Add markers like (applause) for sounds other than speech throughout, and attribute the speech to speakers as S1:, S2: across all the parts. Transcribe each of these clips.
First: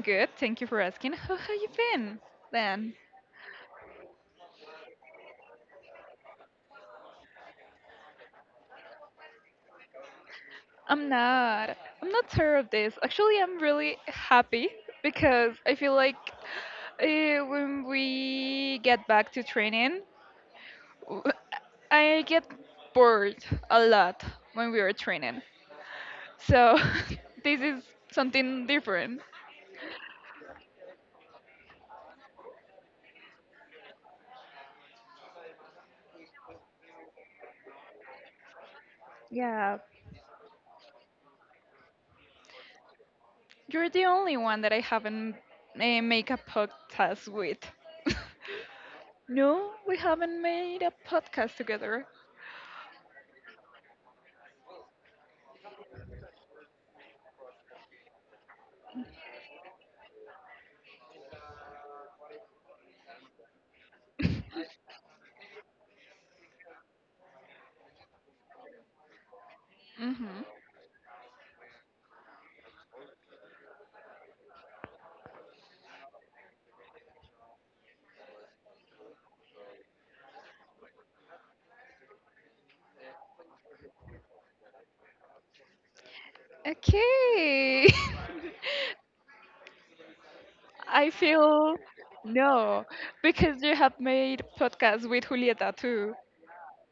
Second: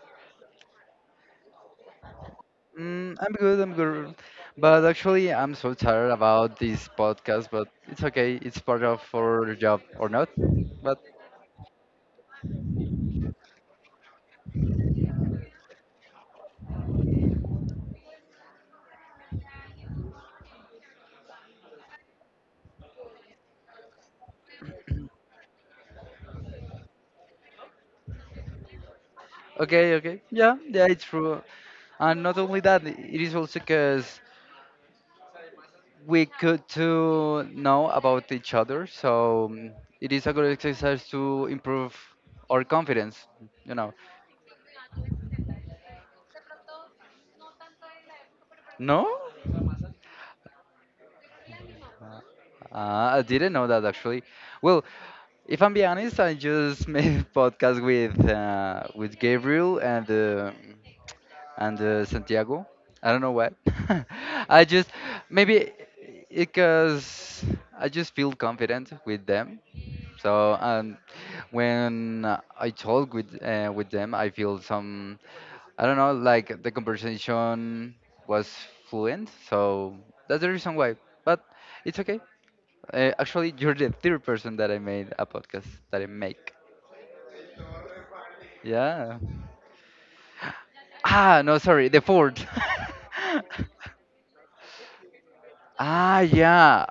S1: good. Thank you for asking. How have you been, then?
S2: I'm good. I'm good. But actually, I'm so tired about this podcast. But it's okay. It's part of our job, or not? But
S1: I'm not. I'm not sure of this. Actually, I'm really happy because I feel like uh, when we get back to training, w- I get bored a lot when we are training. So (laughs) this is something different.
S2: Okay, okay. Yeah, yeah, it's true. And not only that, it is also because we could to know about each other. So
S1: Yeah,
S2: it is a good exercise to improve our confidence. You
S1: you're
S2: know?
S1: the only one that I haven't make a podcast with. (laughs)
S2: No,
S1: No, we haven't made a podcast together.
S2: I didn't know that actually. Well, if I'm being honest, I just (laughs) made a podcast with with Gabriel and Santiago. I don't know why. (laughs)
S1: Hmm.
S2: I just maybe because I just feel confident with them. So when I talk with with them, I feel some I don't know like the conversation was fluent. So that's the reason why. But it's okay. Actually, you're the third person that I made a podcast that I make.
S1: Okay.
S2: Yeah.
S1: (laughs) I
S2: Ah, no,
S1: feel
S2: sorry, the fourth.
S1: no, because you
S2: (laughs)
S1: have made podcasts with Julieta too.
S2: Ah, yeah.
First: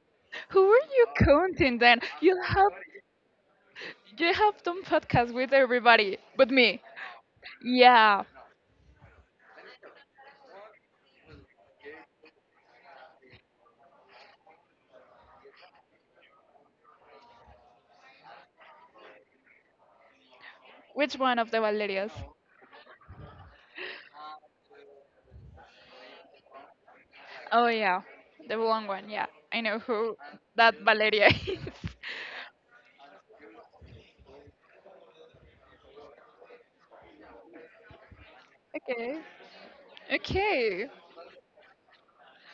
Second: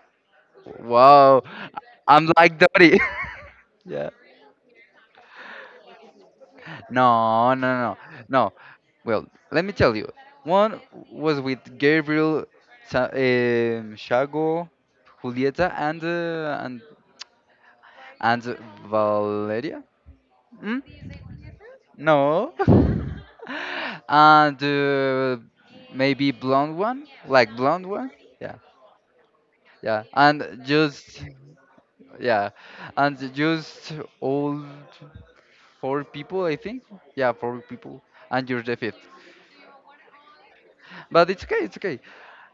S1: Who were you
S2: Wow.
S1: counting then?
S2: I'm like Dory. (laughs) Yeah.
S1: You have done podcasts with everybody but me.
S2: No, no, no, no.
S1: Yeah.
S2: No. Well, let me tell you. One was with Gabriel, Shago, Julieta, and Valeria. Hmm?
S1: Which one of the Valerias?
S2: No. (laughs) And maybe blonde one, like
S1: Oh
S2: blonde
S1: yeah,
S2: one. Yeah.
S1: the long one. Yeah, I know
S2: Yeah,
S1: who
S2: and
S1: that
S2: just,
S1: Valeria (laughs) is.
S2: yeah, and just all four people, I think. Yeah, four people, and you're the fifth.
S1: Okay. Okay.
S2: But it's okay, it's okay.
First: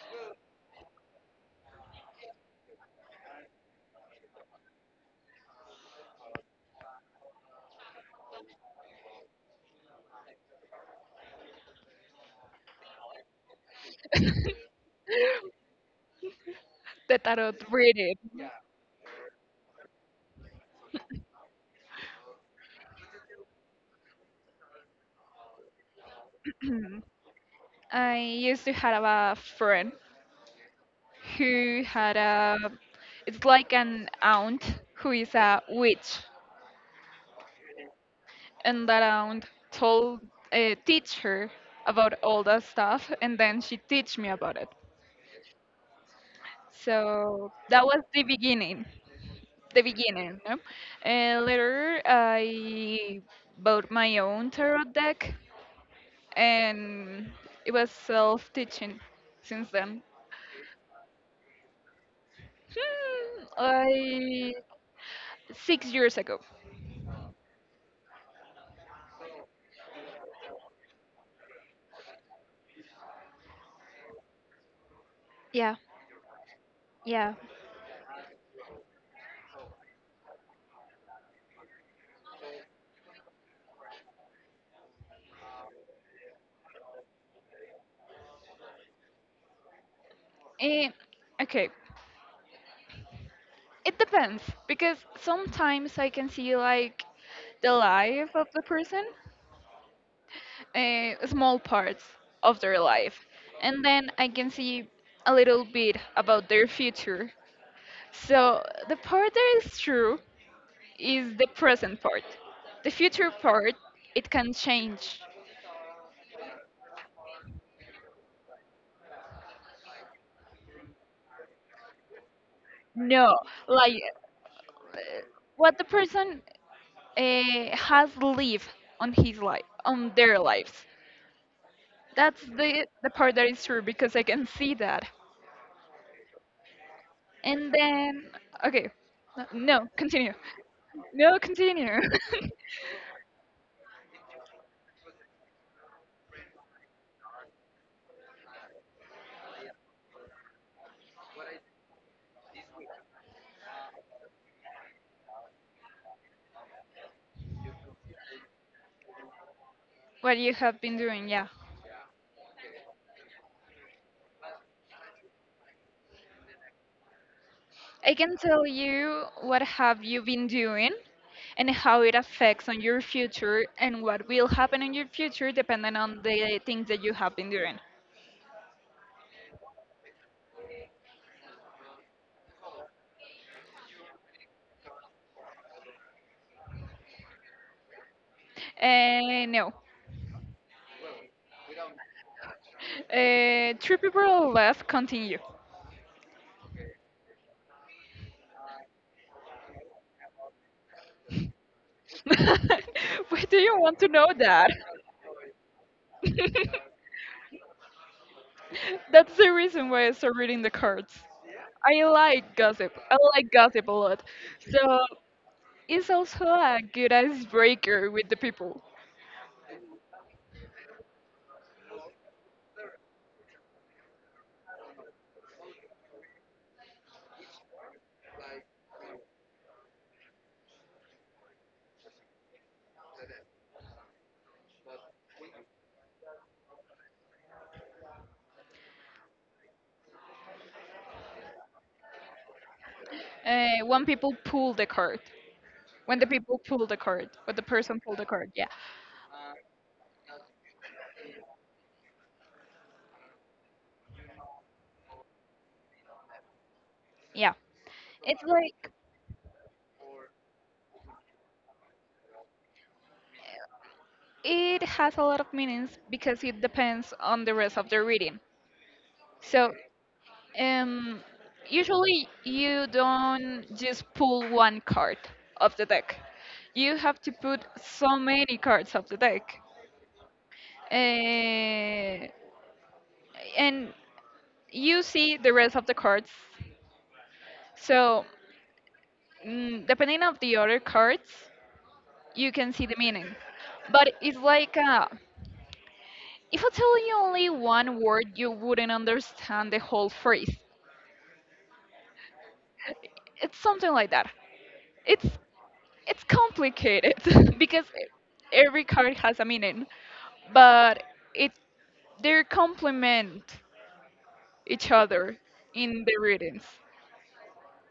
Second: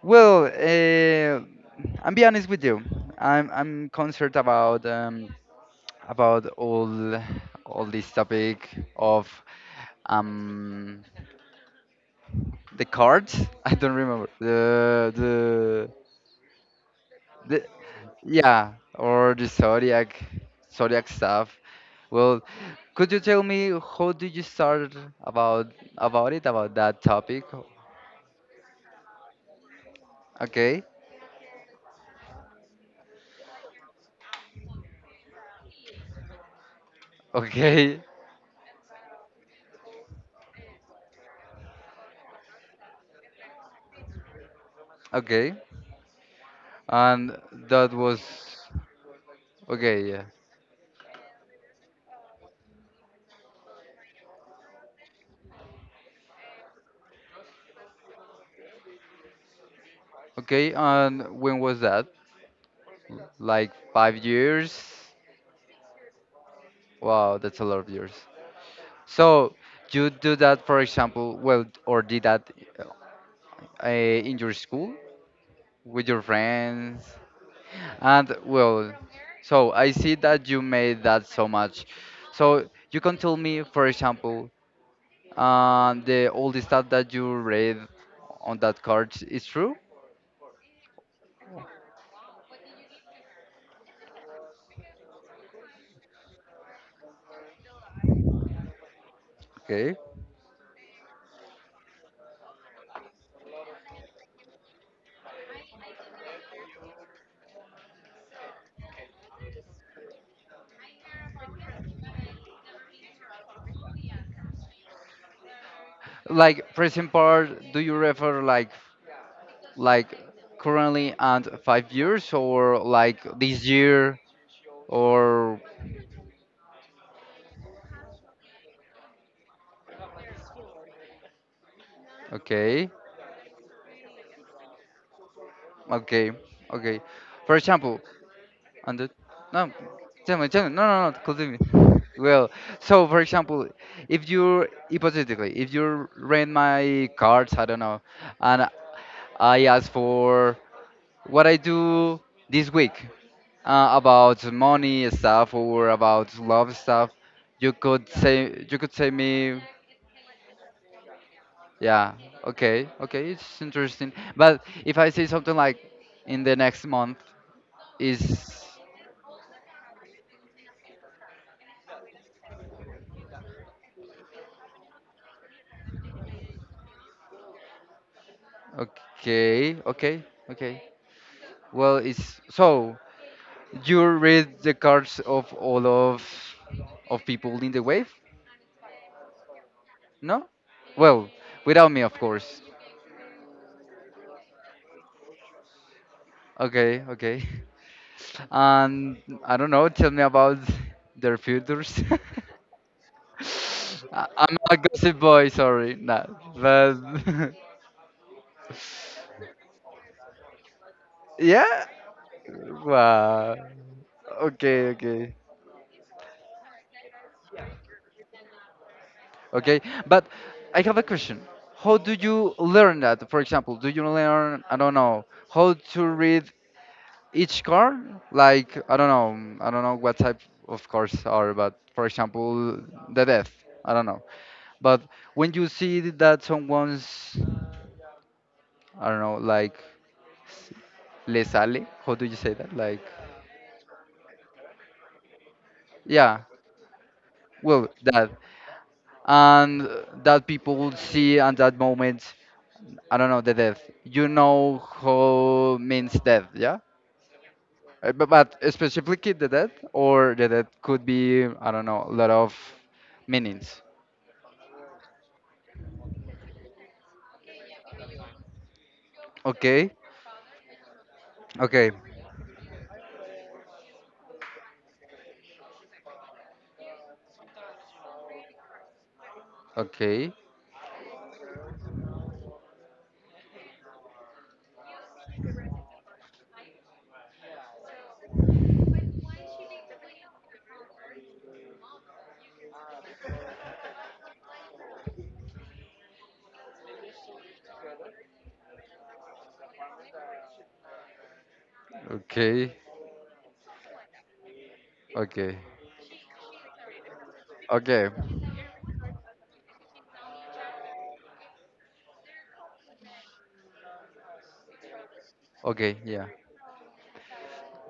S2: Well, I'm be honest with you. I'm concerned about about all this topic of um the cards. (laughs) I don't remember
S1: (laughs) the tarot
S2: the
S1: reading.
S2: Yeah, or the zodiac stuff. Well, could you tell me how did you start about about it, about that
S1: (clears throat)
S2: topic?
S1: I used to have a friend
S2: Okay.
S1: who it's like an aunt who is a witch,
S2: (laughs) Okay,
S1: and that aunt told teach her about all that stuff, and then she teach me about it.
S2: okay. And
S1: So that
S2: that
S1: was
S2: was
S1: the beginning, the
S2: okay, yeah,
S1: beginning. No? Later, I bought my own tarot deck, and it was self-teaching since then.
S2: okay. And when was that?
S1: Hmm,
S2: Like five
S1: I
S2: years?
S1: 6 years ago.
S2: Wow, that's a lot of years. So you do that, for example, well, or did that in your school
S1: Yeah.
S2: with your friends?
S1: Yeah.
S2: And well, so I see that you made that so much. So you can tell me, for example, the all the stuff that you read on that card is true.
S1: Eh, okay, it depends because sometimes I can see like the life of the person,
S2: Okay.
S1: small parts of their life, and then I can see a little bit about their future. So the part that is true is the present part. The future part, it can change.
S2: Like, for example, do you refer like currently and 5 years, or like
S1: No,
S2: this
S1: like
S2: year or
S1: what the person has lived on his life, on their lives. That's the
S2: Okay,
S1: the part that is true because I can see that.
S2: okay, okay. For
S1: And
S2: example,
S1: then okay,
S2: On the no,
S1: no, continue.
S2: tell me, tell me. No, no, no.
S1: No,
S2: Continue.
S1: continue.
S2: (laughs) Well,
S1: (laughs)
S2: so for example, if you hypothetically, if you rent my cards, I don't know, and I ask for what I do this week, about money stuff or about love stuff, you could say me,
S1: what you have been doing, yeah.
S2: yeah, okay, okay, it's interesting. But if I say something like in the next month
S1: I
S2: is.
S1: can tell you what have you been doing and how it affects on your future and what will happen in your future depending on the things that you have been doing.
S2: Okay, okay, okay. Well, it's so you read the cards of all of people in the wave,
S1: No.
S2: no? Well, without me, of course.
S1: Three people left, continue.
S2: Okay, okay. (laughs) And I don't know. Tell me about their futures. (laughs)
S1: (laughs) Why do you want to
S2: I-
S1: know
S2: I'm
S1: that?
S2: a gossip boy. Sorry, nah. But
S1: (laughs)
S2: (laughs)
S1: (laughs) That's the reason why I started reading the cards.
S2: yeah.
S1: I like gossip. I like
S2: Wow.
S1: gossip a lot.
S2: Okay,
S1: So
S2: okay.
S1: it's also a good icebreaker with the people.
S2: Okay, but I have a question. How do you learn that? For example, do you learn, I don't know, how to read each car? Like, I don't know what type of cars are, but for example, the death, I don't know. But when you see that someone's, I don't know, like, s- le sale, how do you say that? Like,
S1: When people pull the card. When the
S2: yeah,
S1: people pull the card. When the
S2: well,
S1: person pull the
S2: that.
S1: card. Yeah.
S2: And that people will see at that moment, I don't know, the death. You know how means death, yeah?
S1: Yeah.
S2: But,
S1: It's like
S2: specifically the death, or the death could be, I don't know, a lot of meanings.
S1: it has a lot of meanings because it depends on the rest of the reading. So
S2: Okay,
S1: um,
S2: okay,
S1: usually you don't just pull one card of the deck. You have to put so many cards of the deck
S2: okay,
S1: uh, and you see the rest of the cards. So depending of the other cards, you can see the meaning. But it's like if I tell you only one word, you wouldn't understand the whole phrase.
S2: okay,
S1: It's something like that. It's
S2: okay,
S1: it's complicated (laughs) because
S2: okay,
S1: every card has a meaning, but it they complement each other
S2: okay,
S1: in the
S2: yeah.
S1: readings.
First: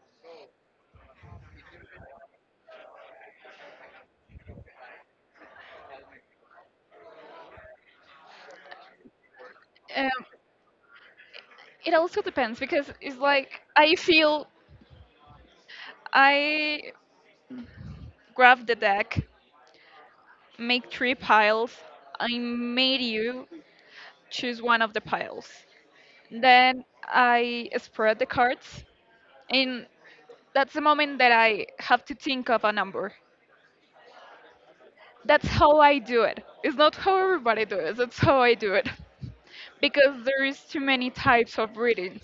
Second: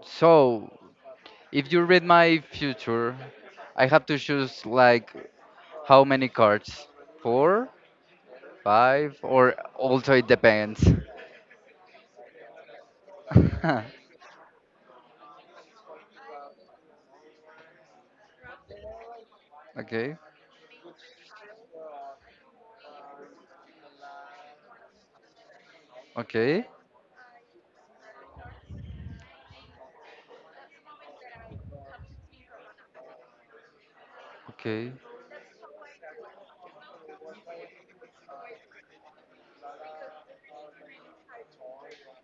S2: So, if you read my future, I have to choose like how many cards? Four, five, or also
S1: Um,
S2: it depends.
S1: It also depends because it's like
S2: (laughs)
S1: I grab the deck,
S2: Okay,
S1: make three piles. I made you choose one of the piles.
S2: okay,
S1: Then I spread the cards, and that's the moment that I have to think of a number.
S2: okay,
S1: That's how I do it. It's not how everybody does. It's how I do it (laughs) because there is too many types of readings.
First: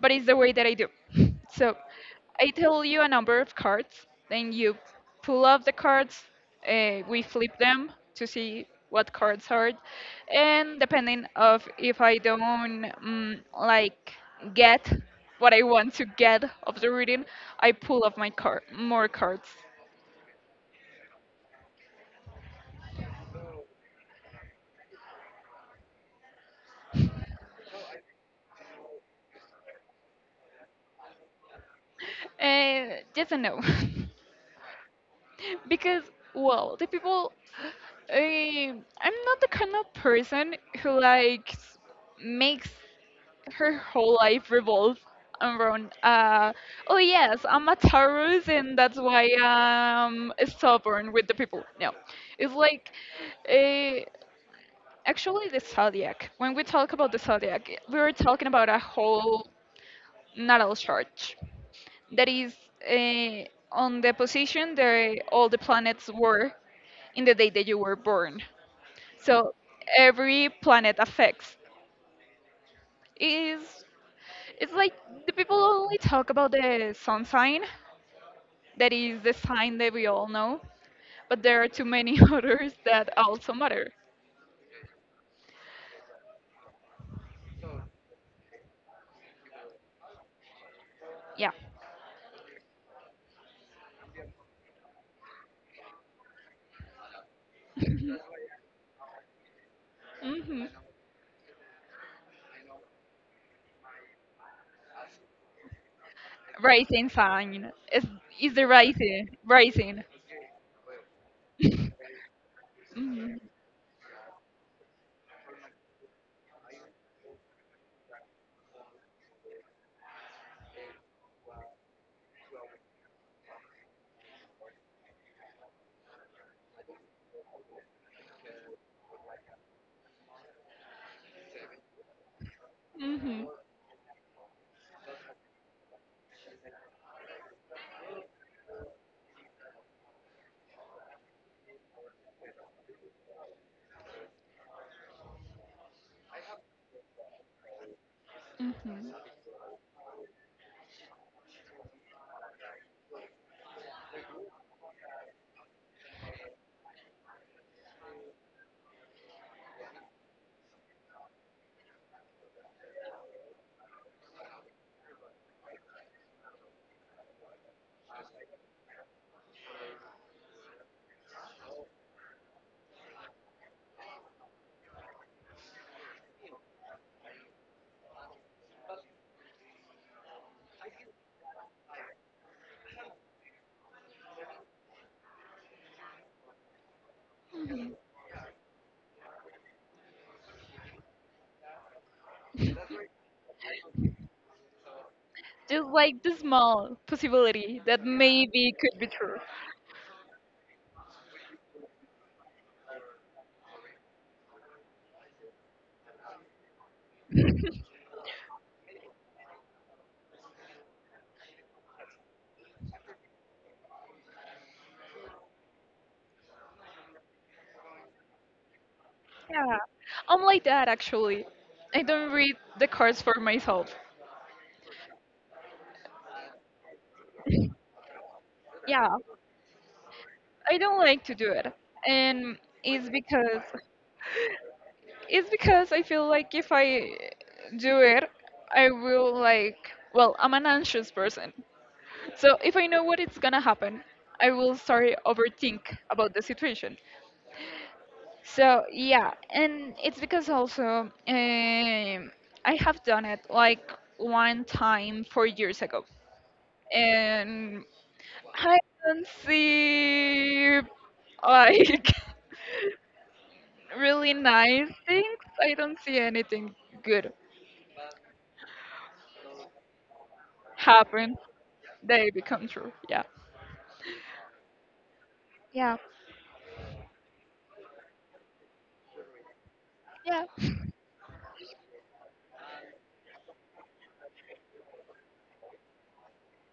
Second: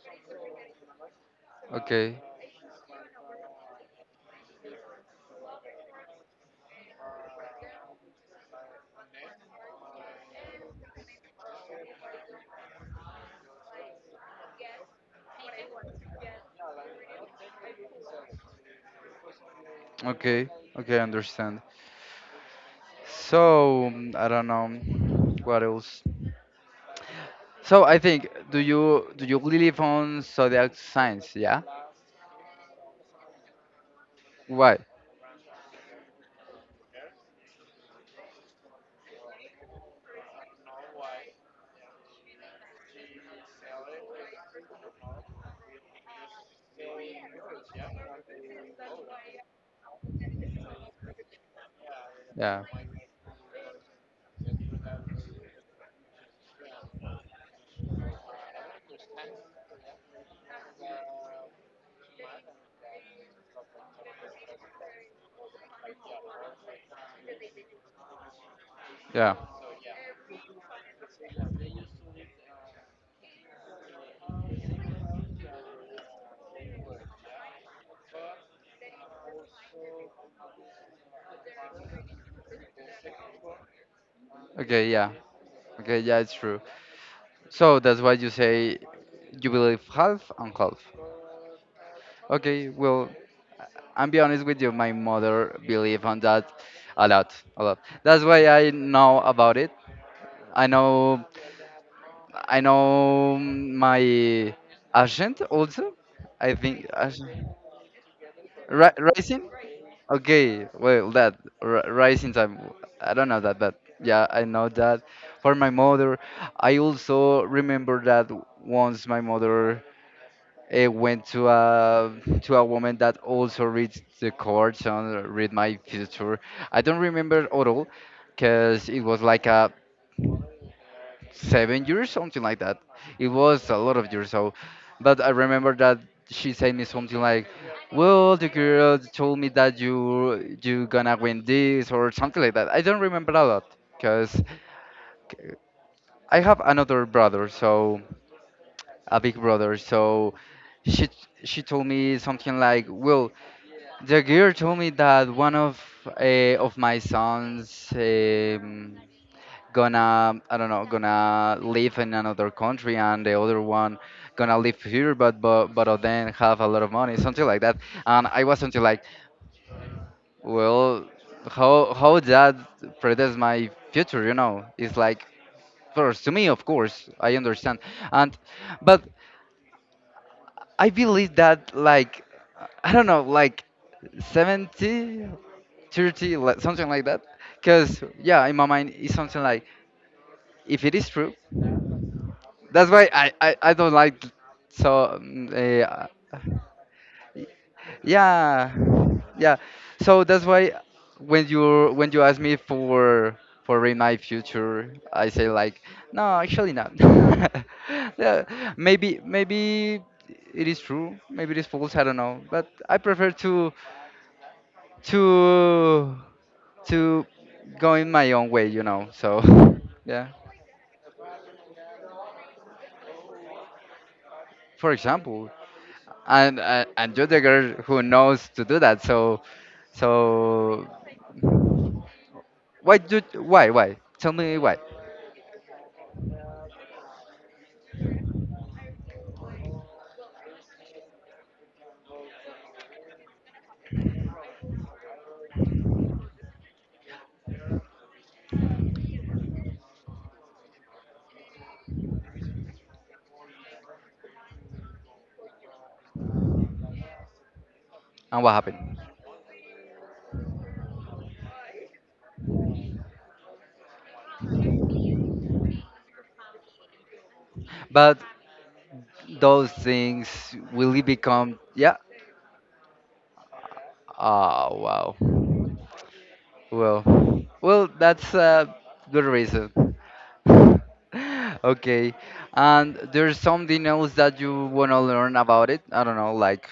S1: But it's the way that I do. (laughs) So
S2: okay,
S1: I tell you a number of cards, then you pull up the cards, we flip them to see what cards are, and depending of if I don't like get what I want to get of the reading, I pull up my card more cards.
S2: okay, okay, understand. So I don't know what else. So I think, do you believe on zodiac signs? Yeah.
S1: Yes and no,
S2: Why?
S1: (laughs) because well, the people I'm not the kind of person who likes makes her whole life revolves around oh yes, I'm a Taurus, and that's why I'm stubborn with the people. No, it's
S2: Yeah.
S1: like a actually the zodiac, when we talk about the zodiac, we were talking about a whole natal chart that is uh, on the position that all the planets were in the day that you were born.
S2: Yeah.
S1: So every planet affects is it's like the people only talk about the sun sign, that is the sign that we all know, but there are too many (laughs) others that also matter.
S2: Okay. Yeah. Okay. Yeah. It's true. So that's why you say you believe half and half.
S1: Yeah.
S2: Okay. Well, I'm be honest with you. My mother believe on that a lot, a lot.
S1: (laughs)
S2: That's why I know about it.
S1: hmm
S2: I know. I know my agent also. I think.
S1: Rising
S2: Agent.
S1: sign is the
S2: Ri-
S1: rising
S2: rising?
S1: rising.
S2: Okay, well, that ri-
S1: (laughs)
S2: rising time. I don't
S1: hmm
S2: know that, but yeah, I know that. For my mother, I also remember that once my mother went to a woman that also reads the cards and read my future. I don't remember at all, cause it was like a 7 years, something like that. It
S1: hmm
S2: was a lot of years. But I remember that she said me something like, "Well, the girl told me that you gonna win this or something like that." I don't remember a lot because I have another brother, so
S1: hmm
S2: a big brother. So she she told me something like, "Well, the girl told me that one of of my sons." Gonna I don't know gonna live in another country, and the other one gonna live here, but but then have a lot of money, something like that. And I was something like, well, how that predicts my future, you know? It's like first to me, of course I understand. And but I believe that like I don't know like 70, 30, like, something like that. Because yeah, in my mind it's something like, if it is true. That's why I don't like. So
S1: Just like the small
S2: Y-
S1: possibility that
S2: yeah
S1: maybe could be true.
S2: yeah so that's why when you ask me for in my future, I say like, no, actually not. (laughs) Yeah, maybe it is true, maybe it is false, I don't know, but I prefer to to to go in my own way, so.
S1: Yeah,
S2: (laughs) Yeah.
S1: I'm like that actually. I don't read the cards for myself.
S2: For example, and you're the girl who knows to do that.
S1: Yeah,
S2: So,
S1: I
S2: so
S1: don't like to do it, and
S2: why
S1: it's
S2: do
S1: because
S2: why why? Tell me why
S1: It's because I feel like if I do it, I will like, well, I'm an anxious person. So if I know what it's gonna happen, I will start overthink about the situation. So yeah, and it's because also I have done it like one time 4 years ago, and
S2: and what
S1: I
S2: happened.
S1: don't see like (laughs) really nice things. I don't see anything good
S2: But those things, will it
S1: happen.
S2: become? Yeah.
S1: They become true. Yeah.
S2: Oh wow.
S1: Yeah,
S2: Well, that's a good reason.
S1: yeah.
S2: (laughs) Okay, and there's something else that you wanna learn about it. I don't know, like,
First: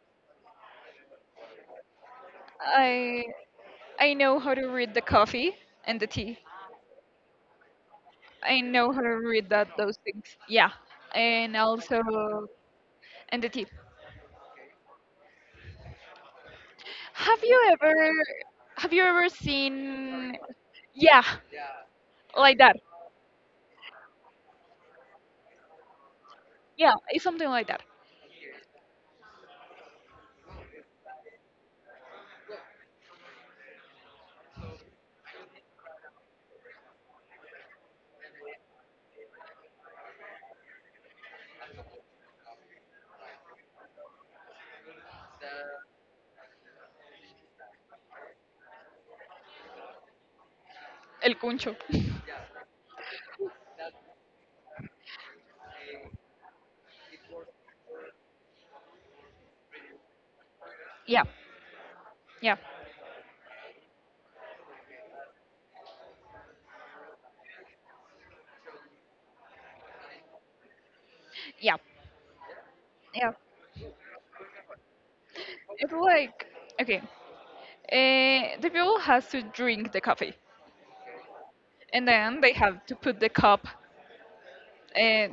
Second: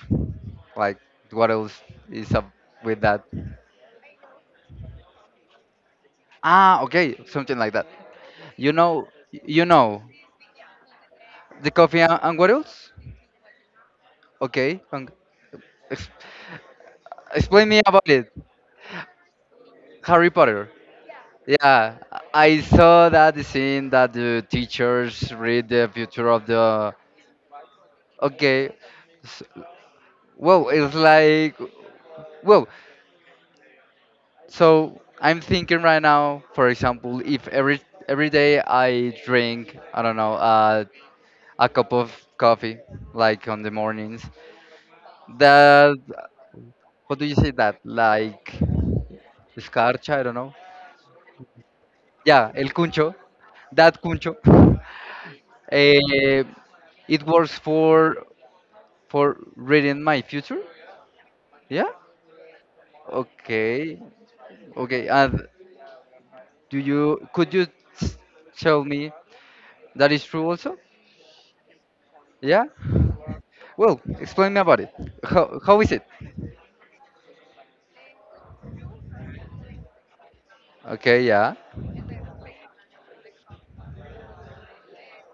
S2: like what else is up with that?
S1: I I know how to read the coffee and the tea.
S2: Ah, okay, something like that.
S1: I
S2: You
S1: know how
S2: know,
S1: to read
S2: you
S1: that those
S2: know,
S1: things. Yeah, and
S2: the coffee, and
S1: also
S2: what else?
S1: and the tea.
S2: Okay, and ex-
S1: Have you
S2: explain me about
S1: ever
S2: it.
S1: have you ever
S2: Harry
S1: seen?
S2: Potter.
S1: Yeah,
S2: Yeah,
S1: like
S2: I
S1: that.
S2: saw that scene that the teachers read the future of the.
S1: Yeah, it's something like that.
S2: Okay, s- well, it's like, well, so I'm thinking right now. For example, if every day I drink, I don't know, a cup of coffee, like on the mornings, that how do you say that? Like escarcha, I don't know.
S1: El cuncho. (laughs)
S2: Yeah, el cuncho. That cuncho. (laughs) Eh, it works for reading my future.
S1: Yeah,
S2: Yeah.
S1: yeah,
S2: Okay. Okay. And do you could you s- tell me that is true also?
S1: yeah,
S2: Yeah.
S1: yeah.
S2: Well, explain me about it. How is
S1: It's
S2: it?
S1: like okay, the people has to drink the coffee,
S2: Okay. Yeah.
S1: and then they have to put the cup uh,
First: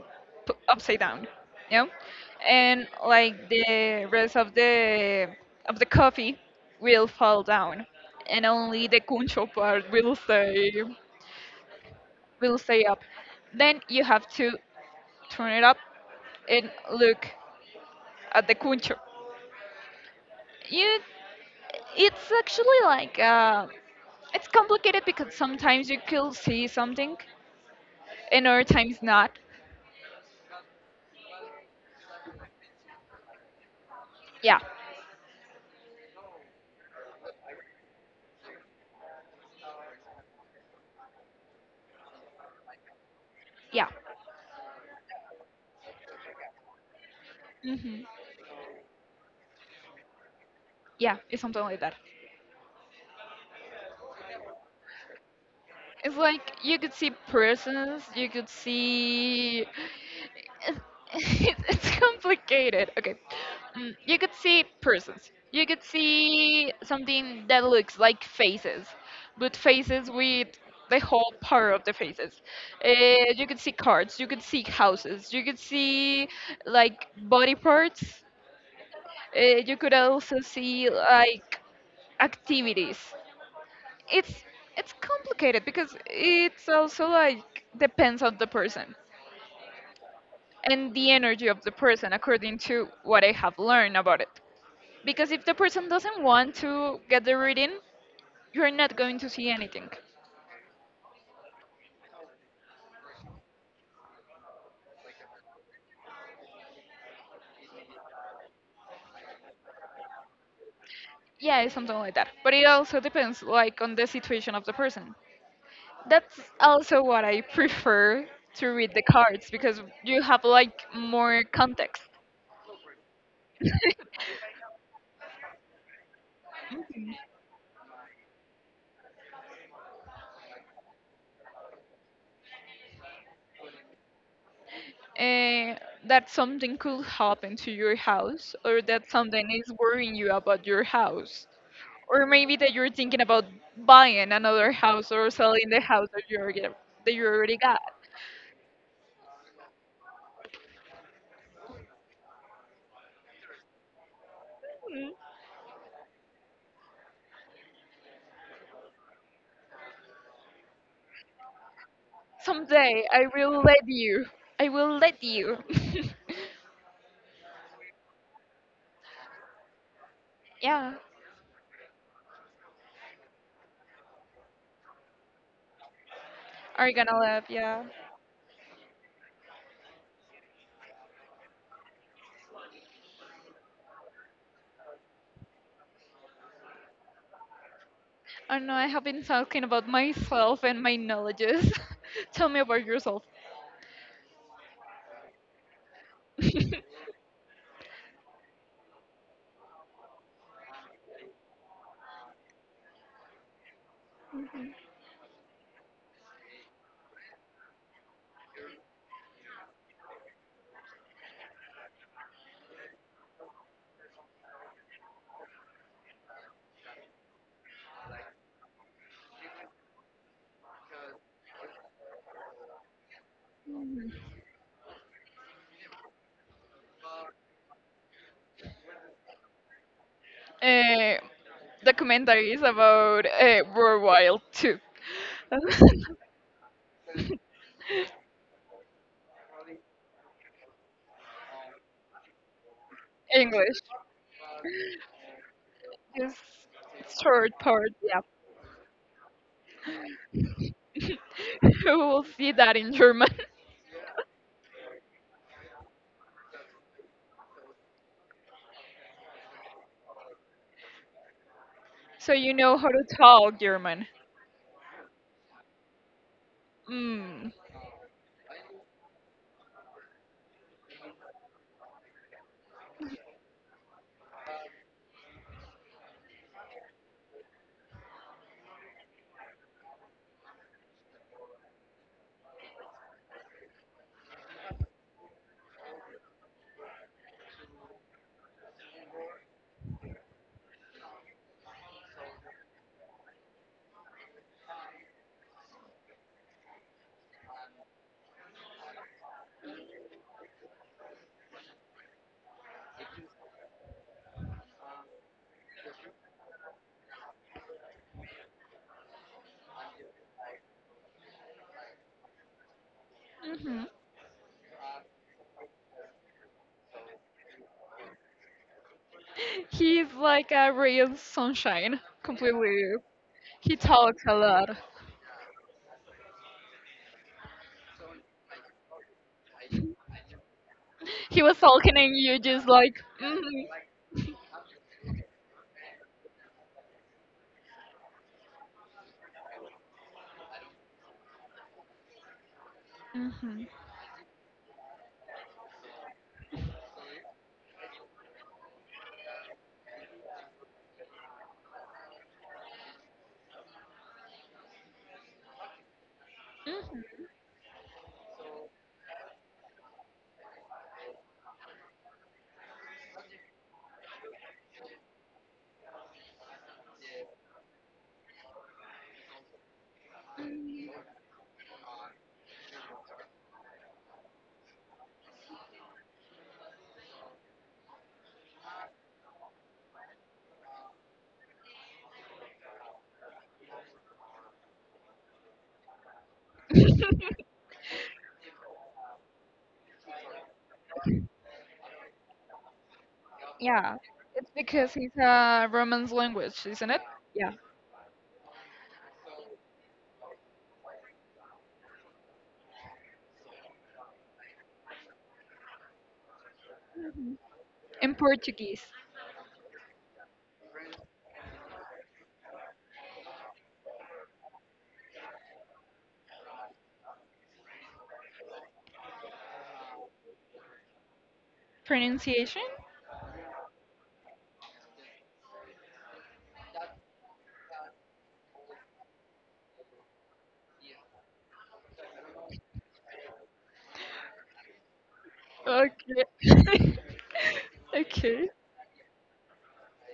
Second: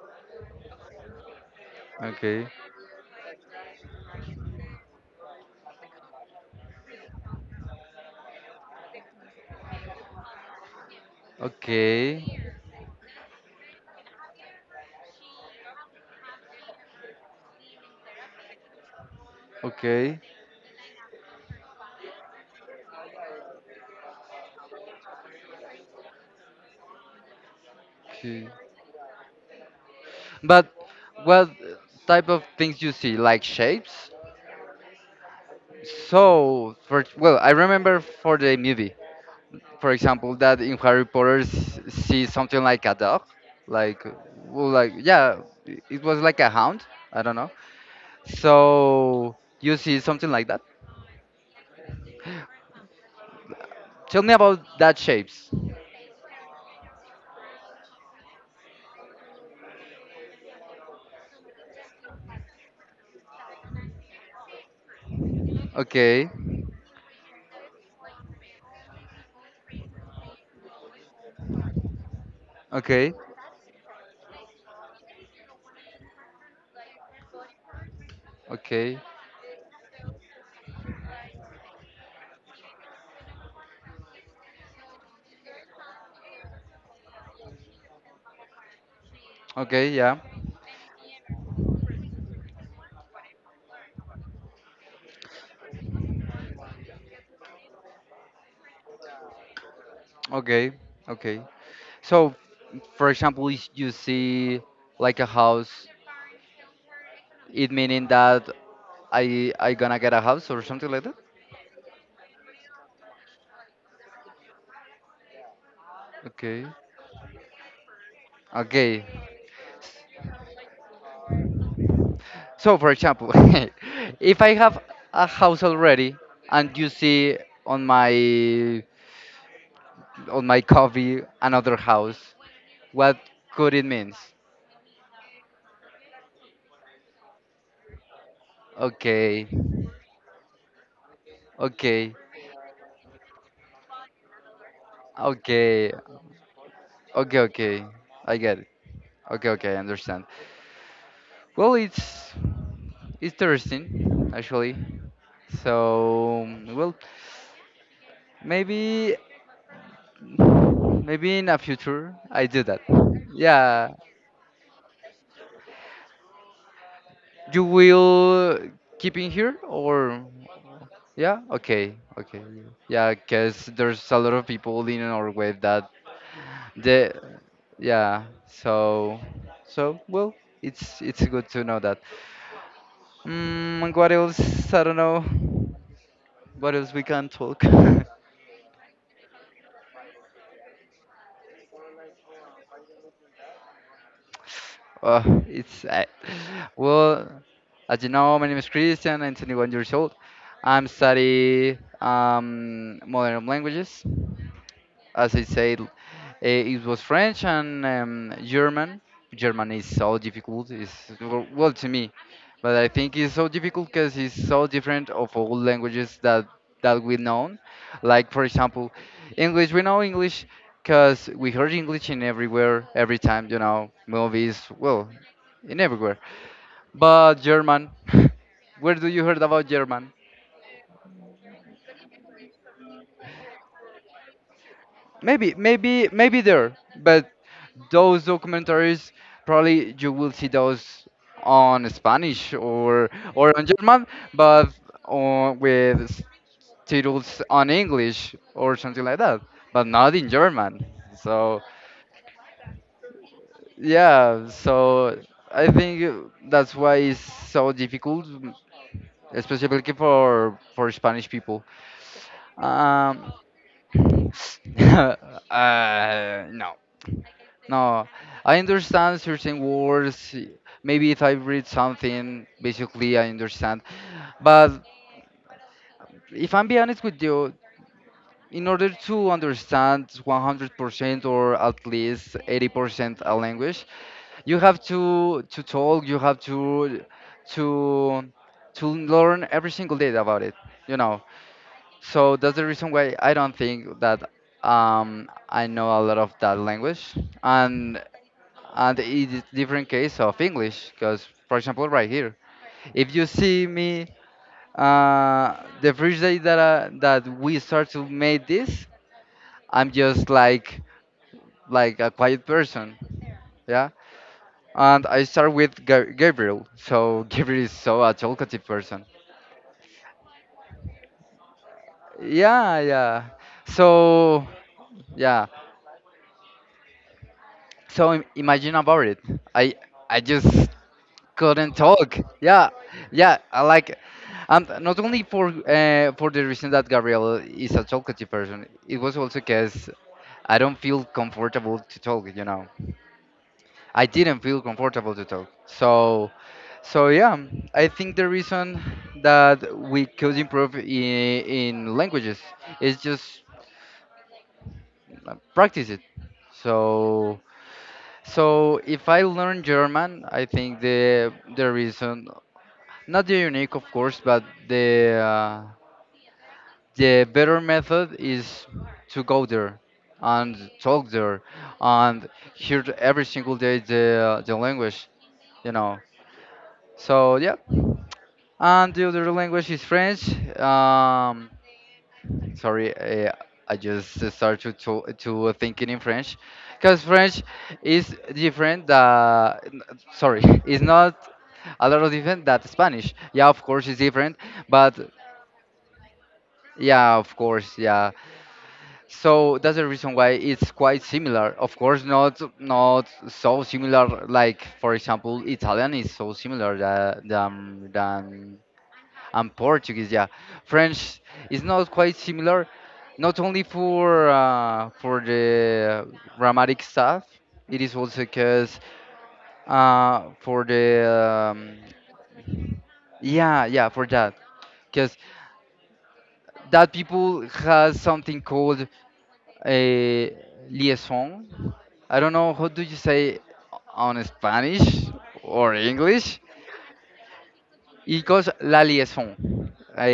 S1: upside down, you know,
S2: Okay.
S1: and like the rest of the coffee will fall down, and only the concho part will stay
S2: Okay.
S1: will stay up. Then you have to turn it up and look at the concho.
S2: Okay.
S1: You, it's actually like it's complicated because sometimes you could see something, and
S2: Okay.
S1: other times not.
S2: But what type of things you see, like shapes?
S1: Yeah,
S2: So, for well, I remember for the movie, for example, that in Harry Potter see something like a dog,
S1: yeah,
S2: like, well, like, yeah, it was like a hound. I don't know.
S1: hmm
S2: So you see something like that.
S1: yeah, it's something like that.
S2: Tell me about that shapes.
S1: It's like you could see persons, you could see. It's, (laughs) it's complicated. Okay. You could see persons. You could
S2: Okay,
S1: see something that looks like faces, but faces with the whole part of the faces.
S2: okay,
S1: You could see cards, you could see houses, you could see like body parts.
S2: okay,
S1: Uh, you could also see like activities. It's it's complicated because it's also like depends on the person
S2: okay, yeah,
S1: and the energy of the person according to what I have learned about it. Because if the person doesn't want to get the reading, you're not going to see anything.
S2: okay, okay. So, for example, if you see like a house, it meaning that I gonna get a house or something like that?
S1: Yeah, it's something like that. But it also depends like on the situation of the person. That's
S2: Okay.
S1: also what I prefer to read the
S2: Okay.
S1: cards because you have like more context.
S2: So for example, (laughs) if I
S1: (laughs)
S2: have a house already and you see on my on my coffee another house, what could it means?
S1: uh, that something could happen to your house or that
S2: Okay.
S1: something is worrying you about your house,
S2: Okay.
S1: or maybe that you're thinking about buying another house or selling the
S2: Okay.
S1: house that you already, that you
S2: Okay,
S1: already got.
S2: okay. I get it. Okay, okay, I understand. Well, it's interesting actually.
S1: Mm,
S2: So, well, maybe Maybe in a future I do that.
S1: someday i will let
S2: Yeah,
S1: you i will let you (laughs)
S2: you will keep in here or
S1: yeah,
S2: yeah, okay, okay. Yeah, because there's a lot of people in our wave that
S1: are you
S2: they
S1: gonna laugh? Yeah.
S2: yeah. So, well, it's good to know that. What else? I don't know. What else we can talk? (laughs)
S1: I don't know, I have been talking about myself and my knowledges. (laughs) Tell me about yourself.
S2: Uh, (laughs) it's
S1: (laughs)
S2: well, as you know, my name is Christian. I'm 21 years old. I'm study modern languages, as I said, it was French and German. German is so difficult. It's well, to me, but I think it's so difficult because it's so different of all languages that we know. Like for example, English. We know English because we heard English in everywhere, every time. You know, movies. Well, in everywhere. But German. (laughs) Where do you heard about German?
S1: uh, documentaries about World Wild 2.
S2: Maybe,
S1: (laughs)
S2: maybe, maybe there, but those documentaries probably you will see those on Spanish or on
S1: English.
S2: German, but with
S1: This
S2: titles
S1: third
S2: on
S1: part, yeah.
S2: English or something like that, but not in German. So
S1: (laughs) Who will see that in German? (laughs)
S2: yeah, so I think that's why it's so difficult, especially for Spanish people.
S1: So you know how to
S2: Um,
S1: talk German.
S2: (laughs) uh, no,
S1: Mm.
S2: No, I understand certain words. Maybe if I read something, basically I understand. But if I'm be honest with you, in order to understand 100% or at least 80% a language, you have to talk. You have to to learn every single day about it. You know. So that's the reason why I don't think that I know a lot of that language. And and it is different case of English because, for example, right here, if you see me, uh, the first day that that we start to make this, I'm just like a quiet person,
S1: hmm
S2: yeah. And I start with Gabriel, so (laughs) Gabriel is so a talkative person.
S1: He's like a ray of sunshine,
S2: Yeah,
S1: completely.
S2: yeah.
S1: He talks a
S2: So
S1: lot.
S2: yeah. So imagine about it. I I just
S1: He was
S2: couldn't
S1: talking and
S2: talk.
S1: you just
S2: Yeah,
S1: like,
S2: yeah, I like it.
S1: mm-hmm,
S2: And not only for the reason that Gabriel is a talkative person, it was also because I don't feel comfortable to talk.
S1: mm-hmm,
S2: I didn't feel comfortable to talk. So yeah, I think the reason that we could improve in languages is just, practice it. So, so if I learn German, I think the reason. Not the unique, of course, but the better method is to go there and talk there and hear every single day the language, you know. So yeah, and the other language is French. Um, Sorry, I just started to thinking in French, because
S1: mm-hmm.
S2: French
S1: (laughs)
S2: is different. Sorry, (laughs) is not a lot of different that Spanish. Yeah, of course,
S1: Yeah,
S2: it's different,
S1: it's because
S2: but
S1: it's a Romance language, isn't it?
S2: yeah, of
S1: Yeah.
S2: course, yeah. So that's the reason why it's quite similar. Of course, not so similar. Like for example, Italian is so similar tha-
S1: Mhm.
S2: than
S1: In
S2: than
S1: Portuguese.
S2: and Portuguese. Yeah, French is not quite similar. Not only for the grammatic stuff, it is also because, for the um,
S1: Pronunciation?
S2: yeah, yeah, for that, because that people has something called a liaison. I don't know how do you say on Spanish or English.
S1: Okay. (laughs)
S2: It goes
S1: okay.
S2: la liaison.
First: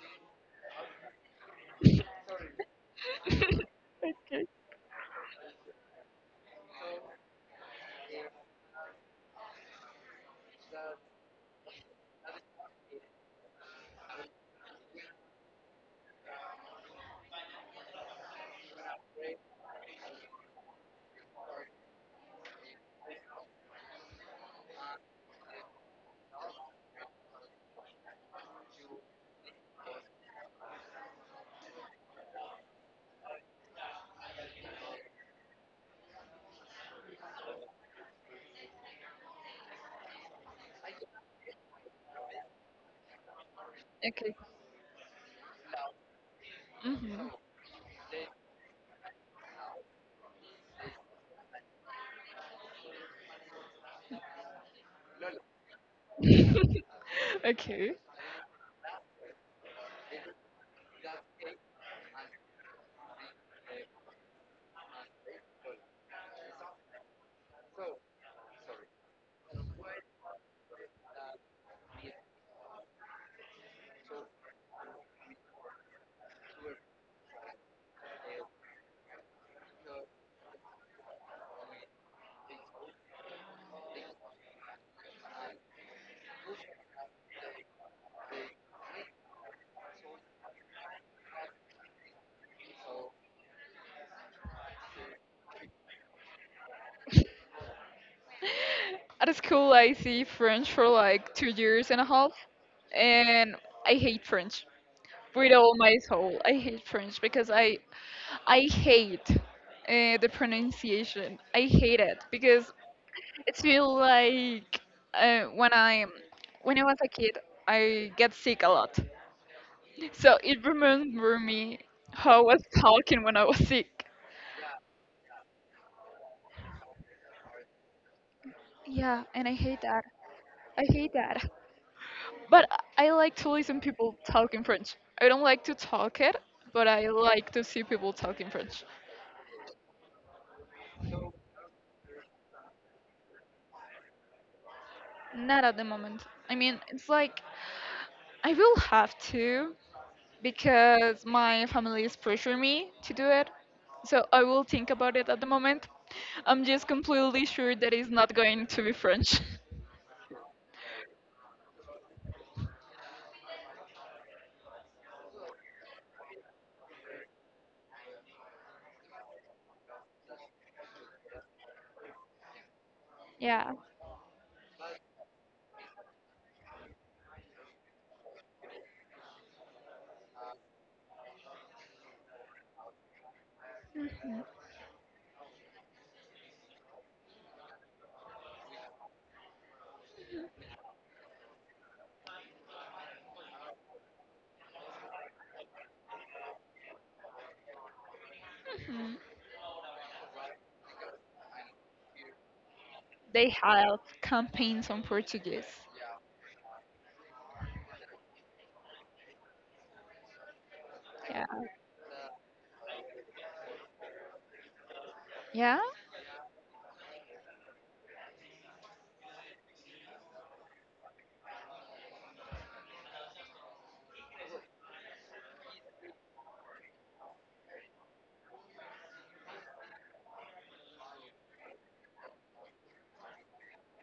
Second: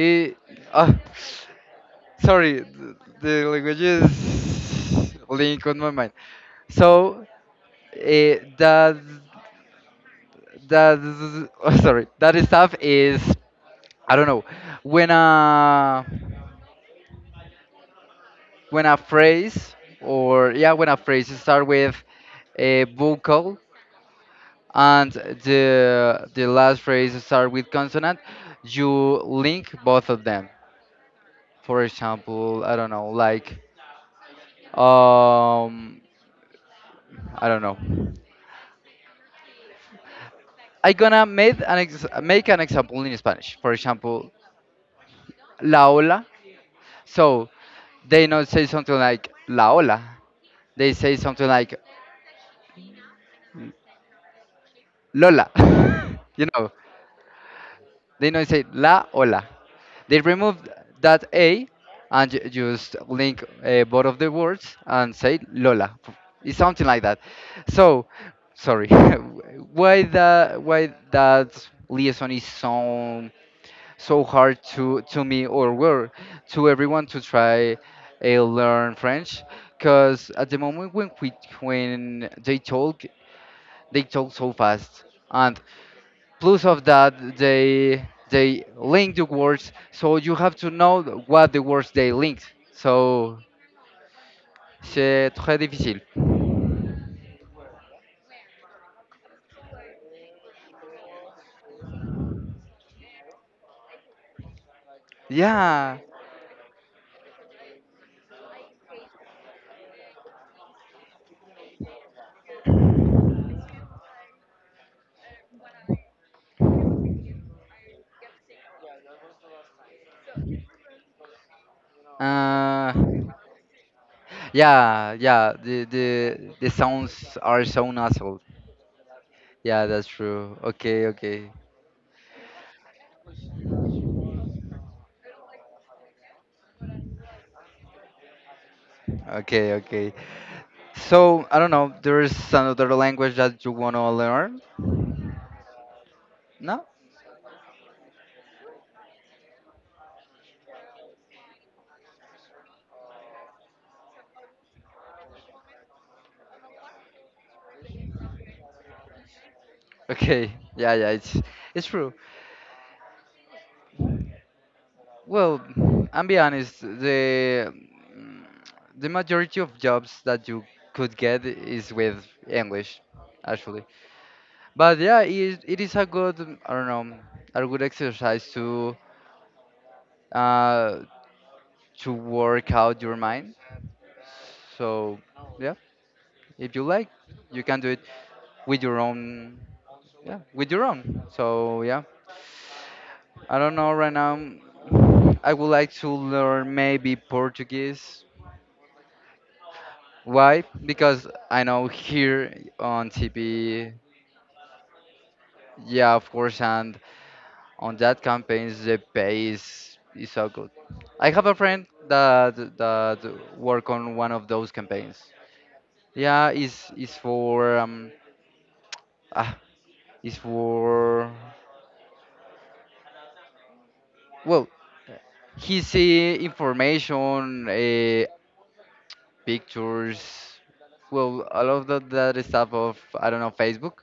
S2: i- ah, Sorry, the
S1: (laughs)
S2: language
S1: Okay.
S2: is link on my mind. So uh, that sorry, that stuff is, I don't know, when uh when a phrase, or yeah, when a phrase start with a vocal, and the last phrase start with consonant, you link both of them. For example, I don't know, like, um I don't know, I gonna make an example in Spanish, for example,
S1: Okay.
S2: la ola.
S1: Hmm.
S2: So they not say something like la ola, they say something like lola, (laughs) you know.
S1: (laughs) okay.
S2: They don't say la or la. They removed that A, and just link both of the words and say Lola. It's something like that. So, sorry, (laughs) why that liaison is so hard to me, or well, to everyone, to try learn French? Because at the moment when they talk so fast, and plus of that, they link the words, so you have to know what the words they linked. So c'est très difficile.
S1: At school, I see French for like 2 years and a half, and I hate French with all my
S2: Yeah.
S1: soul. I hate French because I hate the pronunciation. I hate it because it feels like uh, when I when I was a kid, I get sick a lot. So it remember me how I was
S2: Uh,
S1: talking when I was sick.
S2: yeah, yeah. The sounds are so nasal.
S1: Yeah, and I hate
S2: Yeah,
S1: that.
S2: that's true.
S1: I
S2: Okay,
S1: hate
S2: okay,
S1: that. But I like to listen people talk in French. I don't like to talk it, but I like to see people talk in French.
S2: okay, okay. So I don't know. There is another language that you wanna learn?
S1: Not at the moment. I mean,
S2: No?
S1: it's like I will have to, because my family is pressuring me to do it. So I will think about it at the moment. I'm just completely sure that it's not going to be French.
S2: Okay. Yeah, yeah. It's true. Well, I'm be honest, mm, the majority of jobs that you could get is with English,
S1: (laughs) Yeah.
S2: actually. But yeah, it is a good, I don't know, a good exercise uh, to work out your mind. So yeah, if you like, you can do it with your own, yeah, with your own. So yeah, I don't know right now. I would like to learn maybe Portuguese.
S1: Mm.
S2: Why? Because I know here on
S1: They
S2: TV,
S1: have campaigns on Portuguese.
S2: yeah, of course, and on that campaigns the pay is so good. I have
S1: Yeah.
S2: a friend that work on one of those campaigns.
S1: Yeah.
S2: Yeah, is for, ah, is for, well, he see information, pictures, well, all of that, that stuff of, I don't know, Facebook.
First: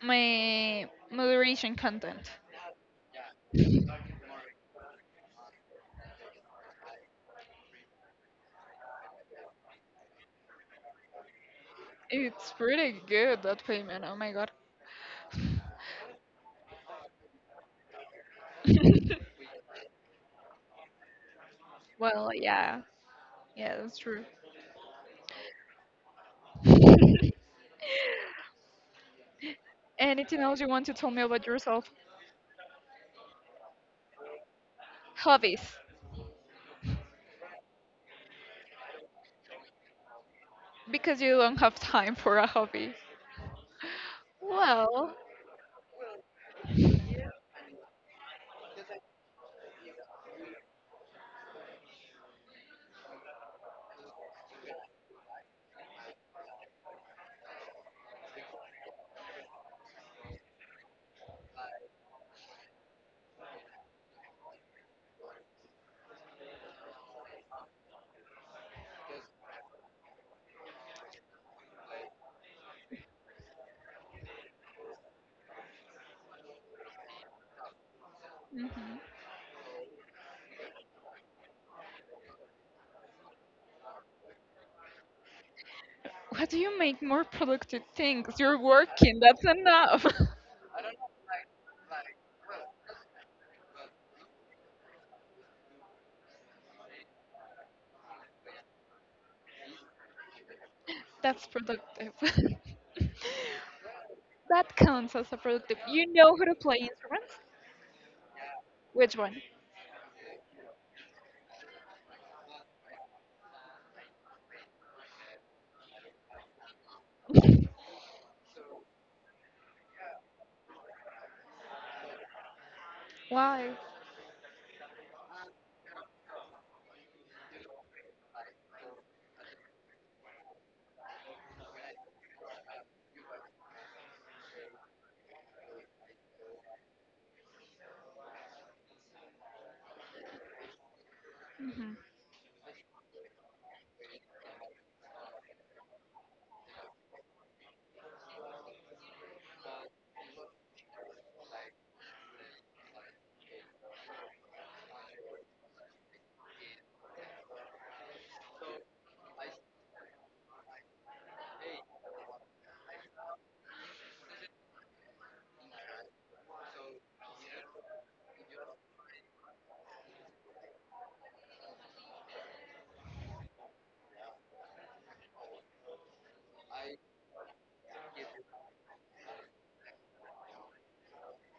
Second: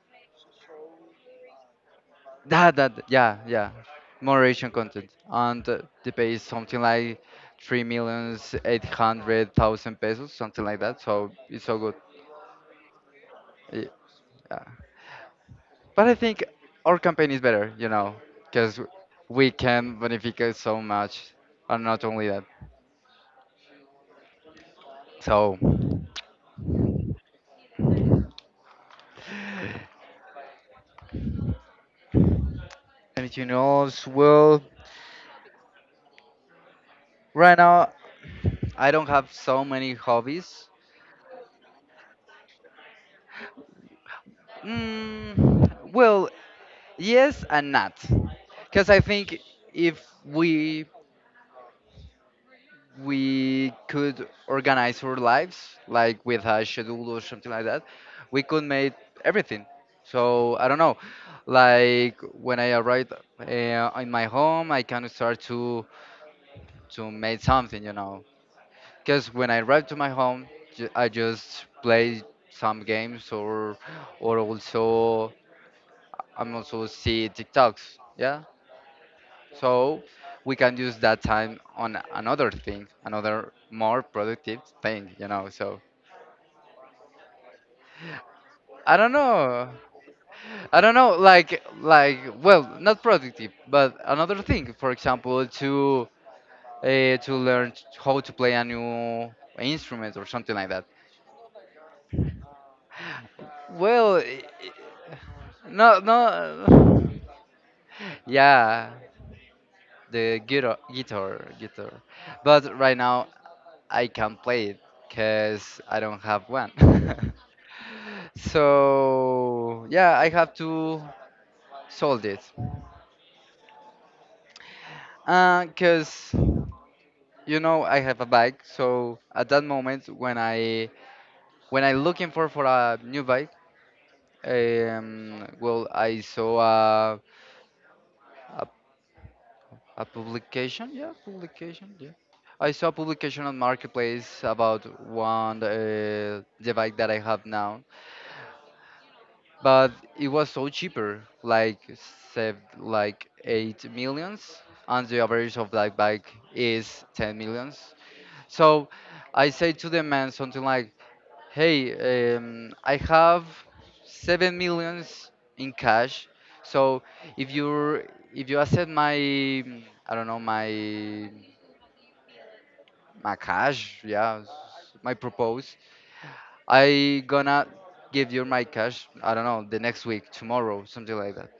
S1: My moderation content.
S2: That, yeah, yeah, moderation content, and they pay is something like three millions eight hundred thousand pesos, something like that. So it's so good.
S1: It's pretty good, that
S2: Y-
S1: payment. Oh my god.
S2: Yeah. But I think our campaign is better, you know, because
S1: (laughs)
S2: we can benefit so much, and not only
S1: Well,
S2: that.
S1: yeah. Yeah, that's true.
S2: So,
S1: (laughs) Anything else you want to tell me about yourself?
S2: anything else? Well,
S1: Hobbies.
S2: right now I don't have so many hobbies.
S1: Because you don't have time for a hobby. Well,
S2: Mm, well, yes and not, because I think if we we could organize our lives like with a schedule or something like that, we could make everything. So I don't know, like when I arrive, uh, in my home, I can start to make something, you know, because when I arrive to my home, I just play some games, or also, I'm also see TikToks, yeah.
S1: hmm
S2: So we can use that time on another thing, another more productive thing, you know. So
S1: what do you make more productive things? You're
S2: i don't
S1: working, that's
S2: know
S1: enough.
S2: I don't know, like, well, not productive but another thing, for example, to learn how to play a new instrument or something like that.
S1: (laughs) That's productive.
S2: Well,
S1: (laughs) That counts as a productive.
S2: no,
S1: You know how to play
S2: no,
S1: instruments?
S2: yeah.
S1: Which one?
S2: The guitar. But right now I can't play it because I don't have one. (laughs) So yeah, I have to solve it.
S1: (laughs) Why?
S2: Cause you know I have a bike, so at that moment when I looking for a new bike, well I saw a a publication, yeah,
S1: Hmm.
S2: publication, yeah. I saw a publication on Marketplace about one the bike that I have now, but it was so cheaper, like saved like 8 millions, and the average of that bike is 10 millions. So I say to the man something like, "Hey, I have 7 millions in cash. So if you if you accept my, I don't know, my cash, yeah, my propose, I gonna give you my cash. I don't know, the next week, tomorrow, something like that."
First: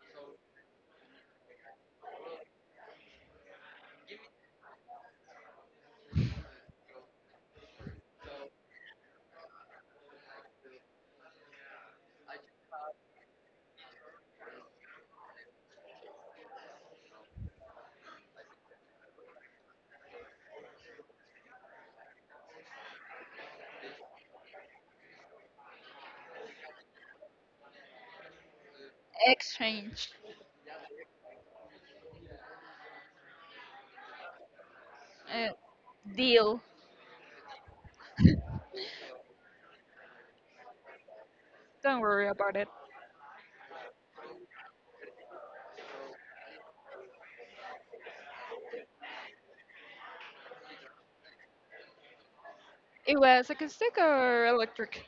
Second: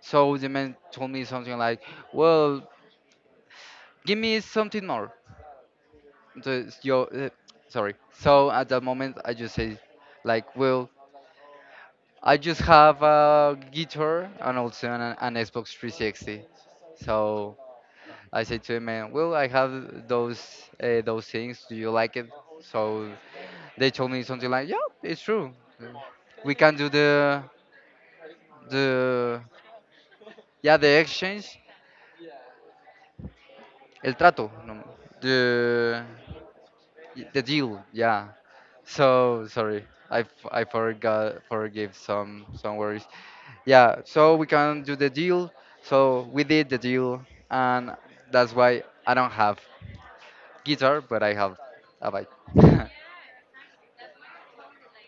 S2: So the man told me something like, "Well, give me something more." So, sorry. So at that moment, I just said, like, "Well, I just have a guitar and also an Xbox 360." So I said to the man, "Well, I have those things. Do you like it?" So they told me something like, "Yeah, it's true. We can do the,
S1: Exchange.
S2: yeah, the exchange, el trato, no,
S1: Uh,
S2: the
S1: deal.
S2: the deal, yeah." So sorry, I forgot,
S1: (laughs)
S2: forgive
S1: Don't worry
S2: some
S1: about it.
S2: some worries. Yeah, so we can do the deal. So we did the deal, and that's why I don't have guitar, but I have a bike. (laughs)
S1: It was acoustic or electric?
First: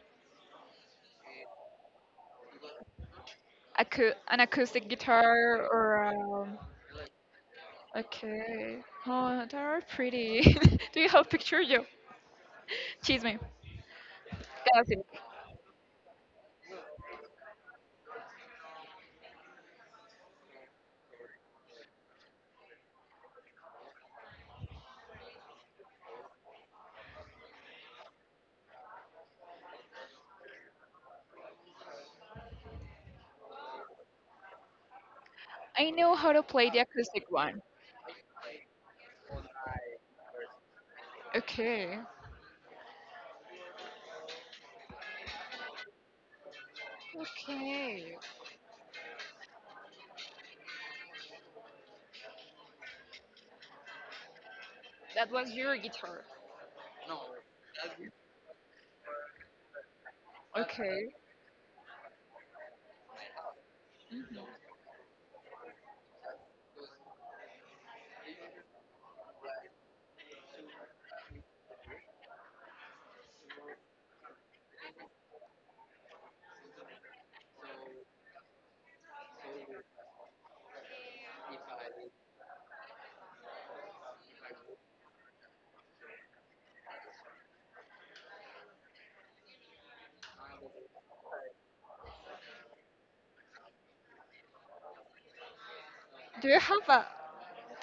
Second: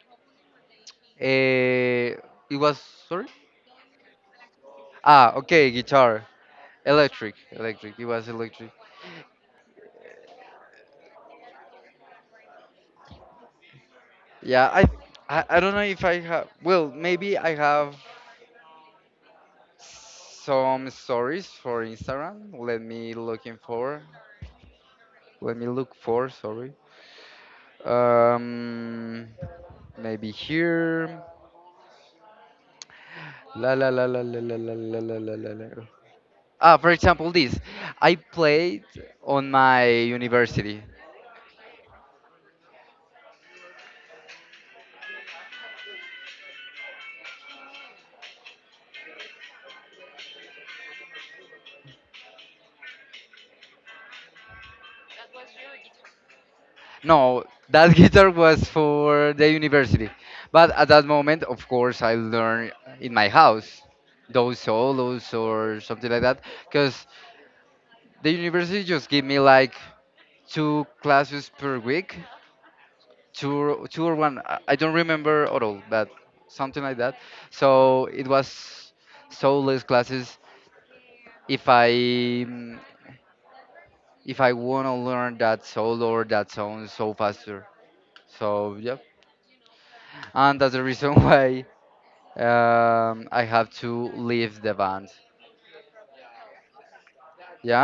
S2: Eh, it was, sorry.
S1: An acoustic
S2: Ah,
S1: guitar
S2: okay, guitar,
S1: or
S2: electric, electric. It was electric.
S1: Okay. Oh, they are pretty. (laughs) Do you have picture? You. Chisme.
S2: Yeah, I
S1: Gossip.
S2: I, I don't know if I have. Well, maybe I have some stories for Instagram. Let me looking for. Let me look for. Sorry. Um, Maybe here. La la la la la la la la la la la, la.
S1: I know how to play
S2: Ah,
S1: the
S2: for
S1: acoustic
S2: example, this.
S1: one.
S2: I played on my university.
S1: Okay. Okay, that was your guitar.
S2: No, that (laughs) guitar was for the university. But at that
S1: Okay.
S2: moment, of course, I learned in my house
S1: Mhm.
S2: those solos or something like that, because the university just give me like two classes per week, two or- two or one, I don't remember at all, but something like that. So it was soulless classes, if i mm, if I want to learn that soul or that sound so faster. So yeah, and that's the reason (laughs) why I have to leave the band.
S1: Do you have a?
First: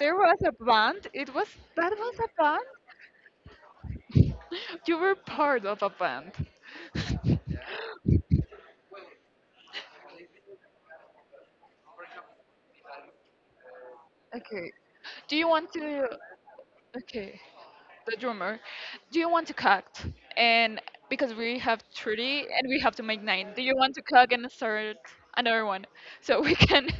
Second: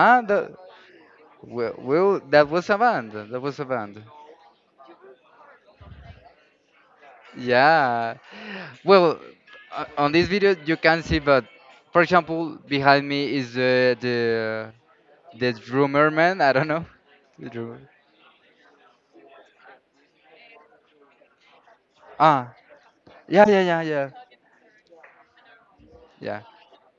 S1: There was a
S2: the,
S1: band. It was
S2: well,
S1: that was
S2: well
S1: a
S2: that
S1: band.
S2: was a band,
S1: (laughs) You were part of a band. (laughs)
S2: yeah, well, on this video you can see, but for example, behind me is the
S1: okay. Do you
S2: The
S1: want to?
S2: drummer man, I don't know.
S1: Okay.
S2: The drummer.
S1: The drummer, do you want to cook? And because we have 30
S2: Ah,
S1: and we have to make
S2: yeah,
S1: nine, do you
S2: yeah,
S1: want to
S2: yeah,
S1: cook and start another one? So we
S2: yeah,
S1: can